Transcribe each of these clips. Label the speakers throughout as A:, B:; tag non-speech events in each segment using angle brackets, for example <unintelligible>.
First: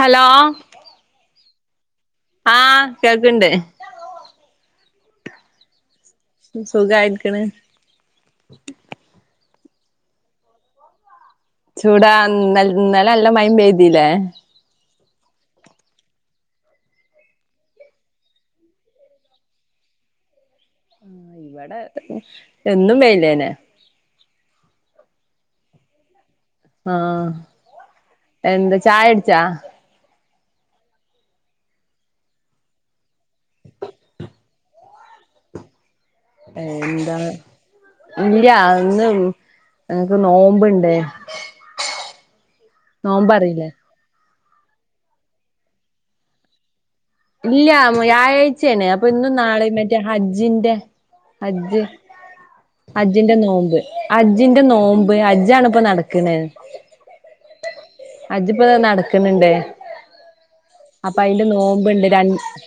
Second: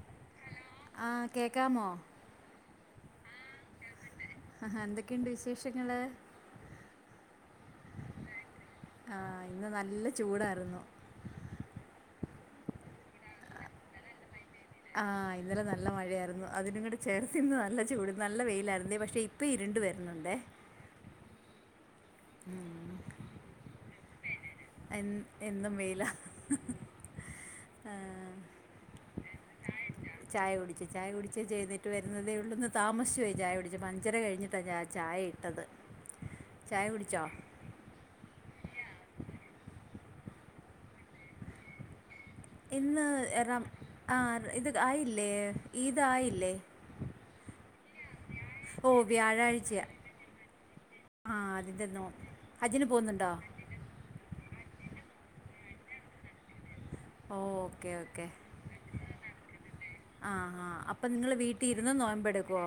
A: Hello
B: ആഹ് കേക്കാമോ
A: ആഹ് കേൾക്ക്ണ്ട്
B: ഹഹ എന്തൊക്കെണ്ട് വിശേഷങ്ങള്
A: സുഖയിരിക്ക്ണ്
B: ആഹ് ഇന്ന് നല്ല ചൂടായിരുന്നു
A: ചൂടാ നാലെ ഇന്നലെ മയിം പെയ്തീലേ
B: ആഹ് ഇന്നലെ നല്ല മഴയായിരുന്നു അതിനുംങ്ങടെ ചേർത്തിന്ന് നല്ല ചൂട് നല്ല വെയിലായിരുന്ന പക്ഷെ ഇപ്പോം ഇരുണ്ട് വരുന്നുണ്ട്േ
A: ഇവിടെ
B: ഉം.
A: എന്നും വെയ്ലനെ
B: എ എന്നും വെയില
A: ആഹ് എന്താ ചായൊടിച്ചാ
B: ചായ കുടിച്ച് ചായ കുടിച്ച് ചെയ്തിട്ട് വരുന്നതേ ഉള്ളിൽന്ന് താമിച്ച പോയി ചായ കുടിച്ചു അഞ്ചര കഴിഞ്ഞിട്ടാ ചായ ചായ ഇട്ടത് ചായ
A: എന്താ
B: കുടിച്ചോ
A: ഇല്ല ഇന്ന് എൻക് നോമ്പുണ്ടേ
B: ഇന്ന് റാം ആ ഇത് ആയില്ലേ ഈത് ആയില്ലേ
A: ഇല്ല വ്യാഴാഴ്ചയാണ്
B: ഓ
A: അപ്പൊ ഇന്നും നാളെയ
B: വ്യാഴാഴ്ച
A: മറ്റേ ഹജ്ജിന്റെ
B: ആഹ്
A: ഹജ്ജ്
B: അതിൻ്റെ നോ ഹജ്ജിന് പോകുന്നുണ്ടോ?
A: അജ്ജിന്റെ നോമ്പ് അജ്ജിന്റെ നോമ്പ് അജ്ജിണിപ്പ നടക്ക്ണ
B: ഓ ഓക്കെ ഓക്കെ
A: ഹജിപ്പോത നടക്ക്ണ്ണ്ടേ
B: ആഹ് ആഹ് അപ്പൊ നിങ്ങള്ൾ വീട്ടിൽ ഇരുന്ന്
A: രണ്ട്
B: നോയ്മ്പെടുക്കുവോ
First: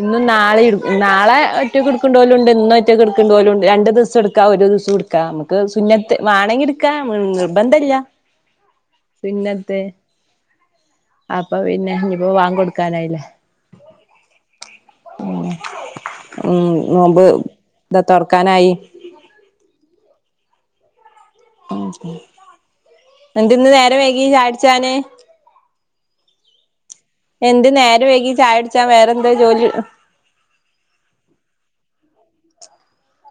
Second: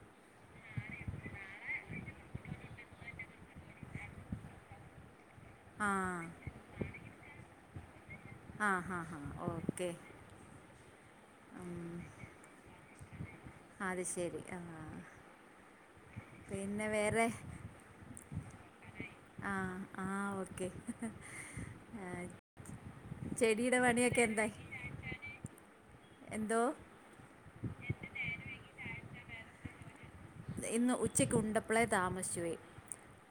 A: ഇന്നും നാളെ നാളെ ഒറ്റക്ക്ടുക്കേണ്ട പോലുണ്ട് ഇന്നും ഒറ്റെടുക്കണ്ട പോലുംണ്ട് രണ്ട് ദിവസം എടുക്ക ഒരു ദിവസം എടുക്കാ നമുക്ക് സുന്നത്ത്
B: ആഹ്
A: വാണെങ്കിടുക്ക നിർബന്ധമല്ല
B: ആഹ് ഹാ ഹാ ഓക്കേ
A: അപ്പൊ പിന്നെ ഞിപ്പോ വാങ്കൊടുക്കാനായില്ലേ
B: അത് ശരി ആഹ്
A: ഉ ഉം
B: പിന്നെ
A: നോമ്പ്
B: വേറെ
A: ഇതാ തുറക്കാനായി
B: ആഹ് ആഹ് ഓക്കെ ആഹ്
A: എന്തിന്ന്
B: ചെടിയുടെ
A: നേരം
B: പണിയൊക്കെ
A: വൈകി
B: എന്തായി
A: ചായുടിച്ചാന്
B: എന്തോ
A: എന്തേ നേരം വൈകി ചായ കുടിച്ച വേറെന്താ ജോലി
B: ഇന്ന് ഉച്ചക്കുണ്ടപ്പളെ താമസിചുപോയ്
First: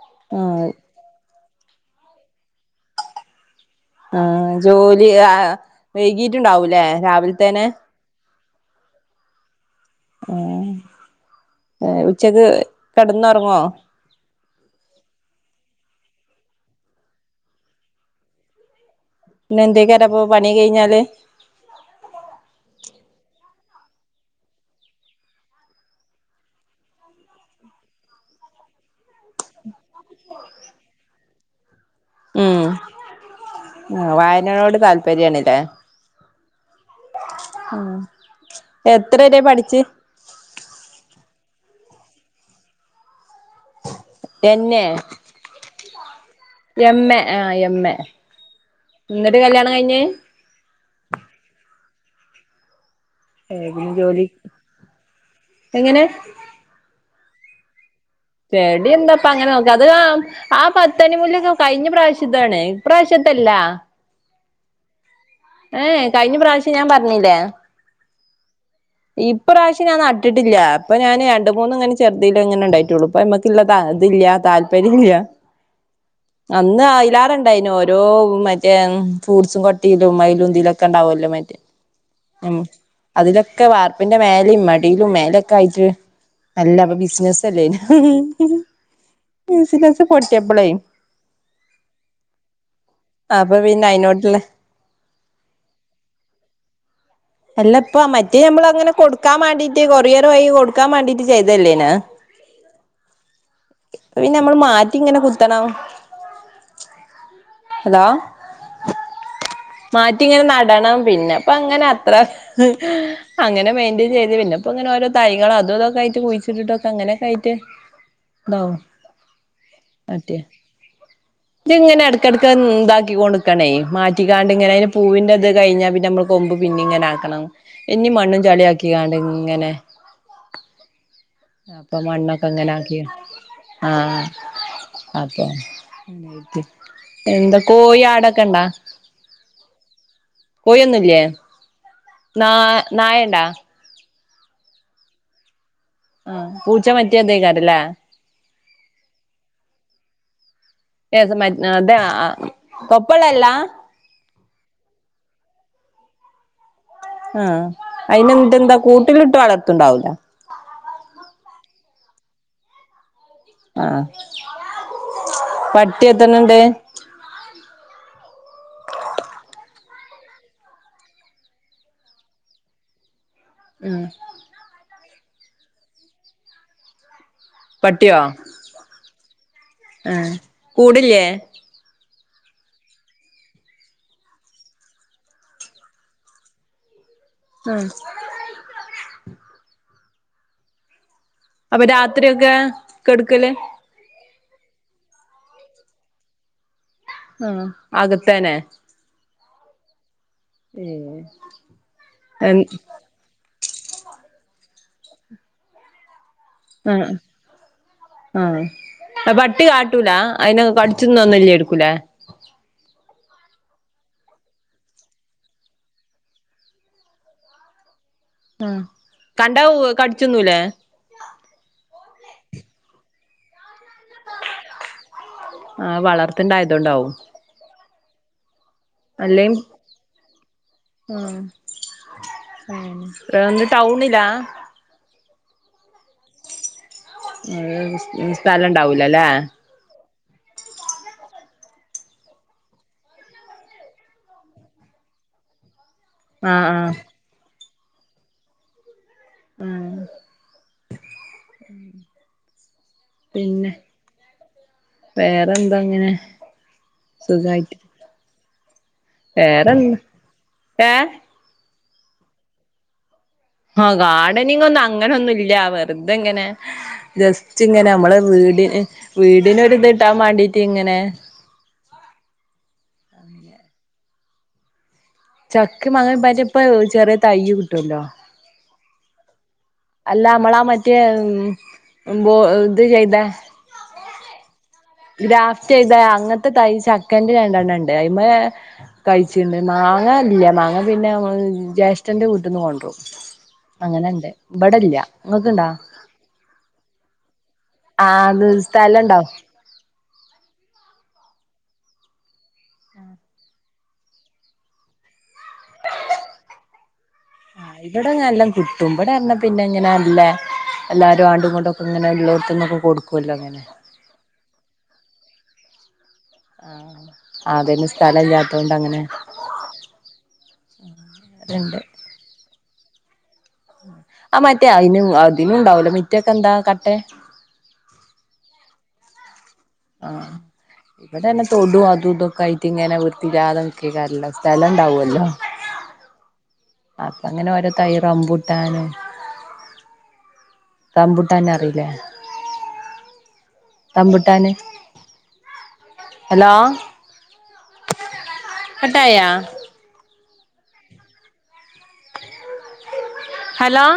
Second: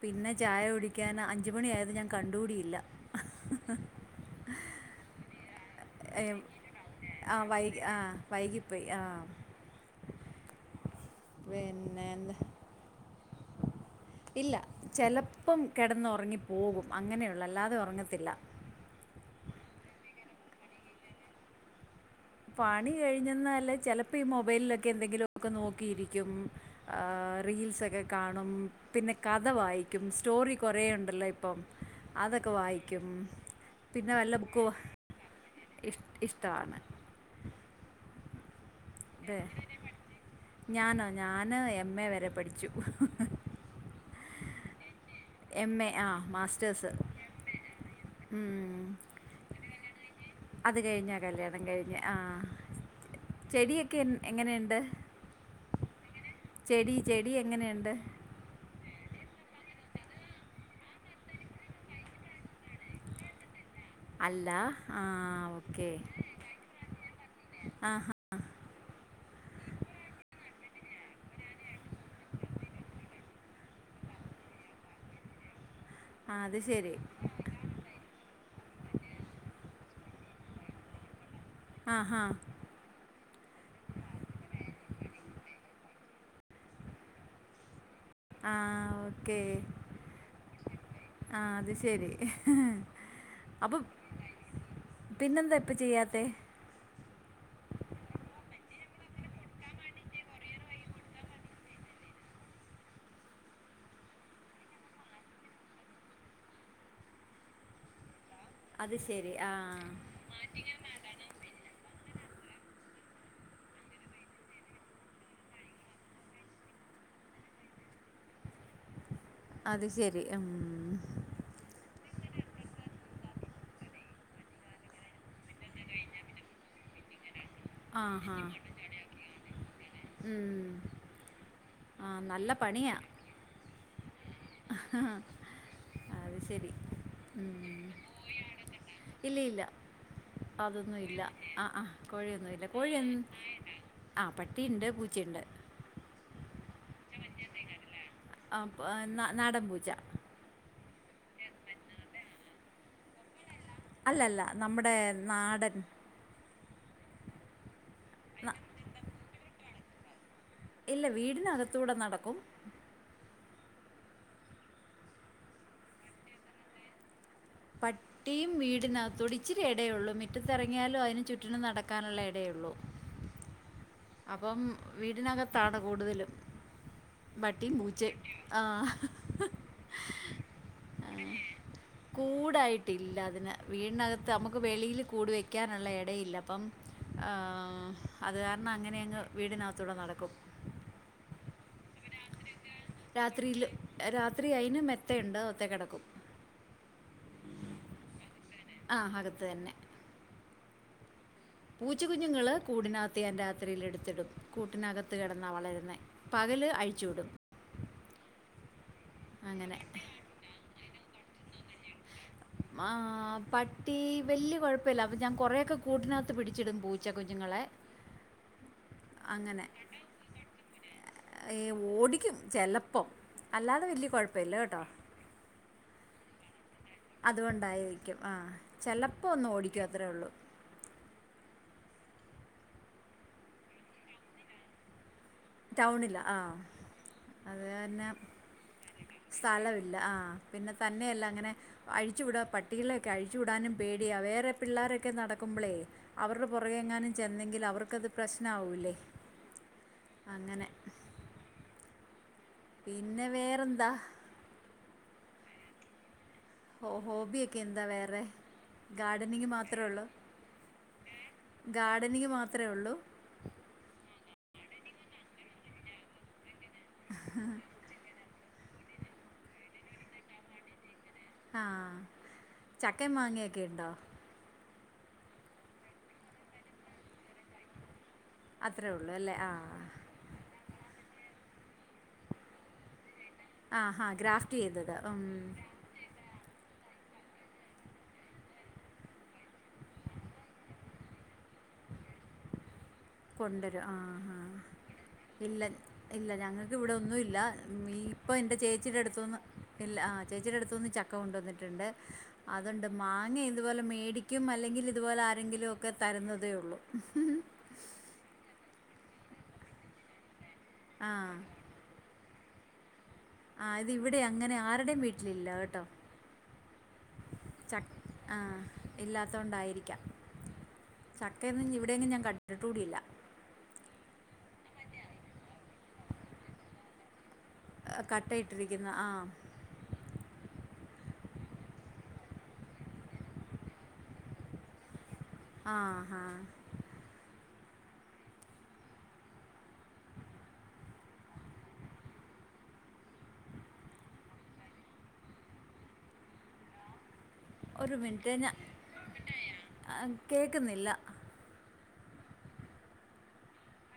B: പിന്നെ
A: ആ
B: ചായ കുടിക്കാൻ അഞ് അഞ്ചുമണിയായത് ഞാൻ കണ്ടുകൂടിയില്ല
A: ആഹ് ജോലി ആഹ്
B: ഏഹ്
A: വൈകിട്ടുണ്ടാവൂല്ലേ
B: ആഹ്
A: രാവിലത്തേനെ
B: വൈകി പോയി ആഹ്
A: ആഹ്
B: പിന്നെ എന്ത്
A: ഉച്ചക്ക് കിടന്ന് ഉറങ്ങോ
B: ഇല്ല ചിലപ്പം കിടന്നുറങ്ങിപ്പോകും അങ്ങനെയുള്ളൂ അല്ലാതെ ഉറങ്ങത്തില്ല
A: പിന്നെന്തേ കാരപ്പോ പണി കഴിഞ്ഞാല്
B: പണി കഴിഞ്ഞന്നാല് ചെലപ്പോ ഈ മൊബൈലിലൊക്കെ എന്തെങ്കിലൊക്കെ നോക്കിയിരിക്കും ആഹ് റീൽസൊക്കെ കാണും പിന്നെ കഥ വായിക്കും സ്റ്റോറി കുറേ ഉണ്ടല്ലോ ഇപ്പം അതൊക്കെ
A: ഉം
B: വായിക്കും
A: ആഹ്
B: പിന്നെ വല്ല ബുക്കോ
A: വായനയോട്
B: ഇഷ് ഇഷ്ടവാണ്
A: ആഹ് എത്ര
B: ഇത്
A: വരെ പഠിച്ച്
B: ഞാനോ ഞാന് എം എ വരെ പഠിച്ചു
A: എന്നെ
B: എം എ ആഹ് മാസ്
A: എം എ ആഹ് എം എ
B: ഉം.
A: എന്നിട്ട് കല്യാണം കഴിഞ്ഞ്
B: അത് കഴിഞ്ഞാ കല്യാണം കഴിഞ്ഞേ ആഹ്
A: ഏഹ് പിന്നെ
B: ചെടിയൊക്കെ
A: ജോലി
B: എങ്ങനെയുണ്ട്
A: എങ്ങനെ
B: ചെടി ചെടി എങ്ങനെയുണ്ട്
A: ചെടി എന്താപ്പ അങ്ങനെ നോക്ക അത് കാ ആഹ് പത്തണിമുല്ലോക്കെ കഴിഞ്ഞ പ്രാവശ്യത്താണ് ഇപ്രാവശ്യത്തല്ല
B: അല്ല ആഹ് ഓ
A: ഏഹ് കഴിഞ്ഞ പ്രാവശ്യം ഞാൻ പറഞ്ഞില്ലേ
B: ആഹാ
A: ഇപ്രാവശ്യ ഞാൻന്നട്ടിട്ടില്ല അപ്പൊ ഞാന് രണ്ട് മൂന്നുങ്ങനെ ചെറുതിൽ ഇങ്ങനെ ഉണ്ടായിട്ടുള്ളു പ്പ നമ്മക്ക്ള്ളതാ ഇതില്ല താല്പര്യം ഇല്ല
B: ആ അത്
A: അന്ന്
B: ശരി
A: ആയിലാറ പയ്ന് ഓരോ മറ്റേ ഫ്രൂട്സും കൊട്ടയിലും മയിലുംതിലും ഒക്കെ ഉണ്ടാവല്ലോ മറ്റേ
B: ആഹാ
A: അതിലൊക്കെ വാർപ്പിന്റെ മേലയും മടിയിലും മേലൊക്കെ ആയിട്ട് നല്ല ബിസിനസ് തലേ
B: ആ
A: ബിസിനസ് പൊട്ടിയപ്പളെ
B: ആഹ് അത് ശരി അപ്പൊ
A: പിന്നെ അയിനോട്ടുള്ള
B: പിന്നെന്താ ഇപ്പ ചെയ്യാത്ത
A: അല്ല ഇപ്പ മറ്റേ നമ്മളങ്ങനെ കൊടുക്കാൻ മാണ്ടീട്ട് കൊറിയർ വഴി കൊടുക്കാൻ മാണ്ടീട്ട് ചെയ്തല്ലേന പിന്ന നമ്മൾ മാറ്റി ഇങ്ങനെ കുത്തണം ഹലോ
B: അത് ശരി ആഹ്
A: മാറ്റി ഇങ്ങനെ നടണം പിന്നെ പ്പൊ അങ്ങനെ അത്ര അങ്ങനെ മെയിന്റൻ ചെയ്ത് പിന്നെപ്പൊ ഇങ്ങനെ ഓരോ തൈകൾ അതുതൊക്കെ ആയിട്ട് കുഴിച്ചിട്ടിട്ടൊക്കെ അങ്ങനെയൊക്കെ ആയിട്ട് ഇതാവും
B: അത് ശരി
A: മറ്റേ
B: ഉം
A: ഇത് ഇങ്ങനെ ഇടയ്ക്കടക്ക ഇതാക്കി കൊടുക്കണേ മാറ്റിക്കാണ്ട്ങ്ങനെ പൂവിൻന്റെത് കഴിഞ്ഞാ പിന്നെ നമ്മ കൊമ്പ് പിന്നെ ഇങ്ങനെ ആക്കണം
B: ആ
A: ഇനി
B: ഹാ
A: മണ്ണും ചളിയാക്കികാണ്ട് ഇങ്ങനെ
B: ഉം
A: അപ്പൊ
B: ആ
A: മണ്ണൊക്കെ
B: നല്ല
A: ങ്ങനെ
B: പണിയാ
A: ആക്കി ആഹ് അപ്പൊ
B: അത് ശരി
A: എന്താ
B: ഉം.
A: കോഴി ആടൊക്കെണ്ടാ
B: അതൊന്നു ഇല്ല ആഹ് ആഹ് കോഴിയൊന്നു
A: നാ
B: ഇല്ല കോഴി
A: നായണ്ടാ
B: ആഹ് പട്ടിയുണ്ട് പൂച്ചയുണ്ട്
A: ആഹ് പൂ
B: അപ് നാ നാടൻ പൂച്ച
A: ഏത് മ അതാ തൊപ്പള്ളല്ല
B: അല്ലല്ല. നമ്മുടെ നാടൻ.
A: ആ.
B: ന-
A: അയിനെന്നട്ട്ന്താ കൂട്ടിലിട്ട് വളർത്തണ്ടാവൂല.
B: ഇല്ല. വീടിനകത്തൂടെ നടക്കും.
A: ആഹ. പട്ടി എത്തർണണ്ട്?
B: പ ട്ടിയും വീടിനകത്തൂടി ച്ചിരി എടേ ഒള്ളൂ മിറ്റത്തെറങ്ങ്യാലും അയ്ന് ചുറ്റിനും നടക്കാന്ള്ള എടെയൊള്ളൂ.
A: ഉം.
B: അപ്പം വീടിനകത്താണ് കൂടുതലും. പട്ടിം പൂച്ചേം.
A: പട്ടിയോ
B: ആഹ്
A: ആഹ് കൂടില്ലേ
B: ആഹ് കൂടായിട്ടില്ലതിന്. വീടിനകത്ത് അമക്ക് വെളിയിൽ കൂട് വെക്ക്യാന്ള്ള എടയില്ല. അപ്പം
A: ആ
B: ആഹ് അത് കാരണം അങ്ങന്യങ്ങ് വീടിനകത്തൂടെ നടക്കും.
A: അപ്പൊ രാത്രിയൊക്കെ? കെടുക്കല്
B: രാത്രിയില് രാത്രി അയ്ന് മെത്തയുണ്ട്. മെത്തെ കെടക്കും.
A: ആഹ് അകത്തേന്നെ?
B: ആഹ് അകത്ത് തന്നെ.
A: ഏഹ്?
B: പൂച്ച കുുഞ്ഞുങ്ങള് കൂടിനകത്ത് ഞാൻ രാത്രിയിലിട്ത്ത്ടും കൂട്ടിനകത്ത്‌ കെടന്നാ വളര്ന്നേ. പകല് അഴിച്ച് വിടും.
A: ആഹ് അ പട്ടി
B: അങ്ങനെ
A: കാട്ടൂലാ അയിനെ കടിച്ച്ന്നൊന്നുല്ലേര്ക്കുലേ?
B: ആഹ് പട്ടി വെല്ല്യ കൊഴപ്പല്ല അപ്പൊ ഞാൻ കൊറേക്കെ കൂട്ടിനകത്ത് പിടിച്ചിടും പൂച്ച കുഞ്ഞുങ്ങളെ.
A: ഉം കണ്ടാ വ് കട്ച്ച്ന്നൂല്ലേ?
B: ഏഹ് ഓടിക്കും ചെലപ്പം അല്ലാതെ വെല്ല്യ കൊഴപ്പല്ല കെട്ടോ.
A: ആഹ് വളർത്ത്ണ്ടായതോണ്ടാവും.
B: അത്കൊണ്ടായിരിക്കും ആഹ് ചെലപ്പോ ഒന്ന് ഓടിക്കും അത്രേ ഒള്ളൂ.
A: ഉം ഉം ആഹ് ഇന്ന് ടൗണിലാ?
B: ടൗണിലാ ആഹ് അത് കാരണം
A: സ്ഥലം ഉണ്ടാവൂലല്ലേ
B: സ്ഥലവില്ല ആഹ് പിന്നെ തന്നെയല്ല അങ്ങനെ അഴിച്ചു വിടാൻ പട്ടികളെക്കെ അഴിച്ചു വിടാനും പേടിയാ വേറെ പിള്ളാരൊക്കെ നടക്കുമ്പളേ അവർടെ
A: ആഹ്
B: പുറകെ
A: ആഹ്
B: എങ്ങാനും ചെന്നെങ്കില് അവർക്കത് പ്രശ്നാവൂല്ലേ?
A: ഉം
B: അങ്ങനെ.
A: ഉം.
B: പിന്നെ വേറെന്താ?
A: വേറെന്താങ്ങനെ
B: ഹോ ഹോബ്യൊക്കെന്താ വേറെ? ഗാർഡനിംഗ്
A: വേറെന്താ
B: മാത്രേള്ളോ?
A: ഏഹ്
B: ഗാർഡനിങ് മാത്രേ ഒള്ളൂ?
A: ആഹ് ഗാർഡനിങ്ങൊന്നും അങ്ങനൊന്നുല്ല വെറ്തെങ്ങനെ. ജസ്റ്റ്ങ്ങനെ അമ്മളെ വീട് എഹ് വീട്നൊരുത്ട്ടാമാണ്ടീട്ടിങ്ങനെ.
B: ആഹ് ചക്കേം മാങ്ങേക്കെണ്ടോ?
A: ചക്ക, മാങ്ങ പ്പയിന്റെ ഇപ്പ ചെറിയ തൈയ്യ് കിട്ടോല്ലോ?
B: അത്രേള്ളൂ അല്ലേ ആഹ് ആഹ്
A: അല്ല അമ്മളാ മറ്റേ ഉം ബോ ഇത് ചെയ്ത.
B: ആഹ് ഹാ ഗ്രാഫ്റ്റ് ചെയ്തത്. ഉം
A: ഗ്രാഫ്റ്റെയ്ത അങ്ങൻത്തെ തയ് ചക്കൻന്റെ രണ്ടെണ്ണണ്ട്. അയ്മെ കയ്ച്ച്ണ്ട് മാങ്ങ ഇല്ല്യ മാങ്ങ പിന്നെ ഞങ്ങള് ജ്യേഷ്ഠൻ്റെ വീട്ട്ന്ന് കൊണ്ട്രും.
B: കൊണ്ടുവരും ആഹ്
A: അങ്ങനെണ്ട്
B: ആഹ്
A: ഇബടല്ല ഇങ്ങക്ക്
B: ഇല്ല
A: ണ്ടാ?
B: ഇല്ല. ഞങ്ങക്ക് വടെ ഒന്നുല്ല ഞ്ഞീ
A: ആഹ്
B: ഇപ്പൊ
A: അത്
B: എന്റെ
A: സ്ഥലം
B: ചേച്ചിടെ
A: ഉണ്ടാവും
B: ട്ത്തൂന്ന്. ഇല്ല. ആഹ് ചേച്ചിയുടെ അടുത്തൂന്ന് ചക്ക കൊണ്ടുവന്നിട്ടുണ്ട്. അതുണ്ട് മാങ്ങ- ഇതുപോലെ മേടിക്കും അല്ലെങ്കിൽ ഇതുപോലെ ആരെങ്കിലു ഒക്കെ തരുന്നതേ ഉള്ളൂ.
A: ആഹ് ഇവടെങ്ങ എല്ലാം കിട്ടും ഇവിടെ ന്ന് പറഞ്ഞ പിന്നെ ഇങ്ങനെ നല്ല എല്ലാരും
B: ആഹ്
A: അങ്ങോട്ട്‌ ഇങ്ങോട്ടും അങ്ങനെ ഉള്ളോടത് നിന്നൊക്കെ കൊടുക്കുമല്ലോ അങ്ങനെ.
B: അത് ഇവിടെ അങ്ങനെ ആരുടെയും വീട്ടിലില്ല കേട്ടോ? ച
A: അതന്നെ സ്ഥലം
B: ആഹ്
A: ഇല്ലാത്തോണ്ട് അങ്ങനെ
B: ഇല്ലാത്തൊണ്ടായിരിക്കാം. ചക്കയൊന്നും
A: ഉണ്ട്
B: ഇവിടെയെങ്കിലും ഞാൻ കണ്ടിട്ട് കൂടിയില്ല.
A: ആഹ് മറ്റേ അതി അതിനും ഉണ്ടാവലോ മുറ്റം ഒക്കെ എന്താ കട്ടെ
B: കട്ട ഇട്ടിരിക്കുന്ന ആഹ്
A: ആഹ് ഇവിടെ തന്നെ തൊടും അതും ഇതൊക്കെ ആയിട്ട് ഇങ്ങനെ വൃത്തില്ലാ തെ നിൽക്കായിരിക്കുവല്ലോ. സ്ഥലം ഉണ്ടാവു ല്ലോ?
B: ആ, ഹാ
A: അപ്പ അങ്ങനെ ഓരോ തൈ റമ്പൂട്ടാന്
B: <unintelligible>
A: റമ്പുട്ട ന്നെ അറിയില്ലേ? ബുട്ടാന് ഹലോ
B: ഒരു മിനിറ്റ് ഞാ
A: കട്ടായ
B: ആഹ് കേൾക്കുന്നില്ല.
A: ഹലോ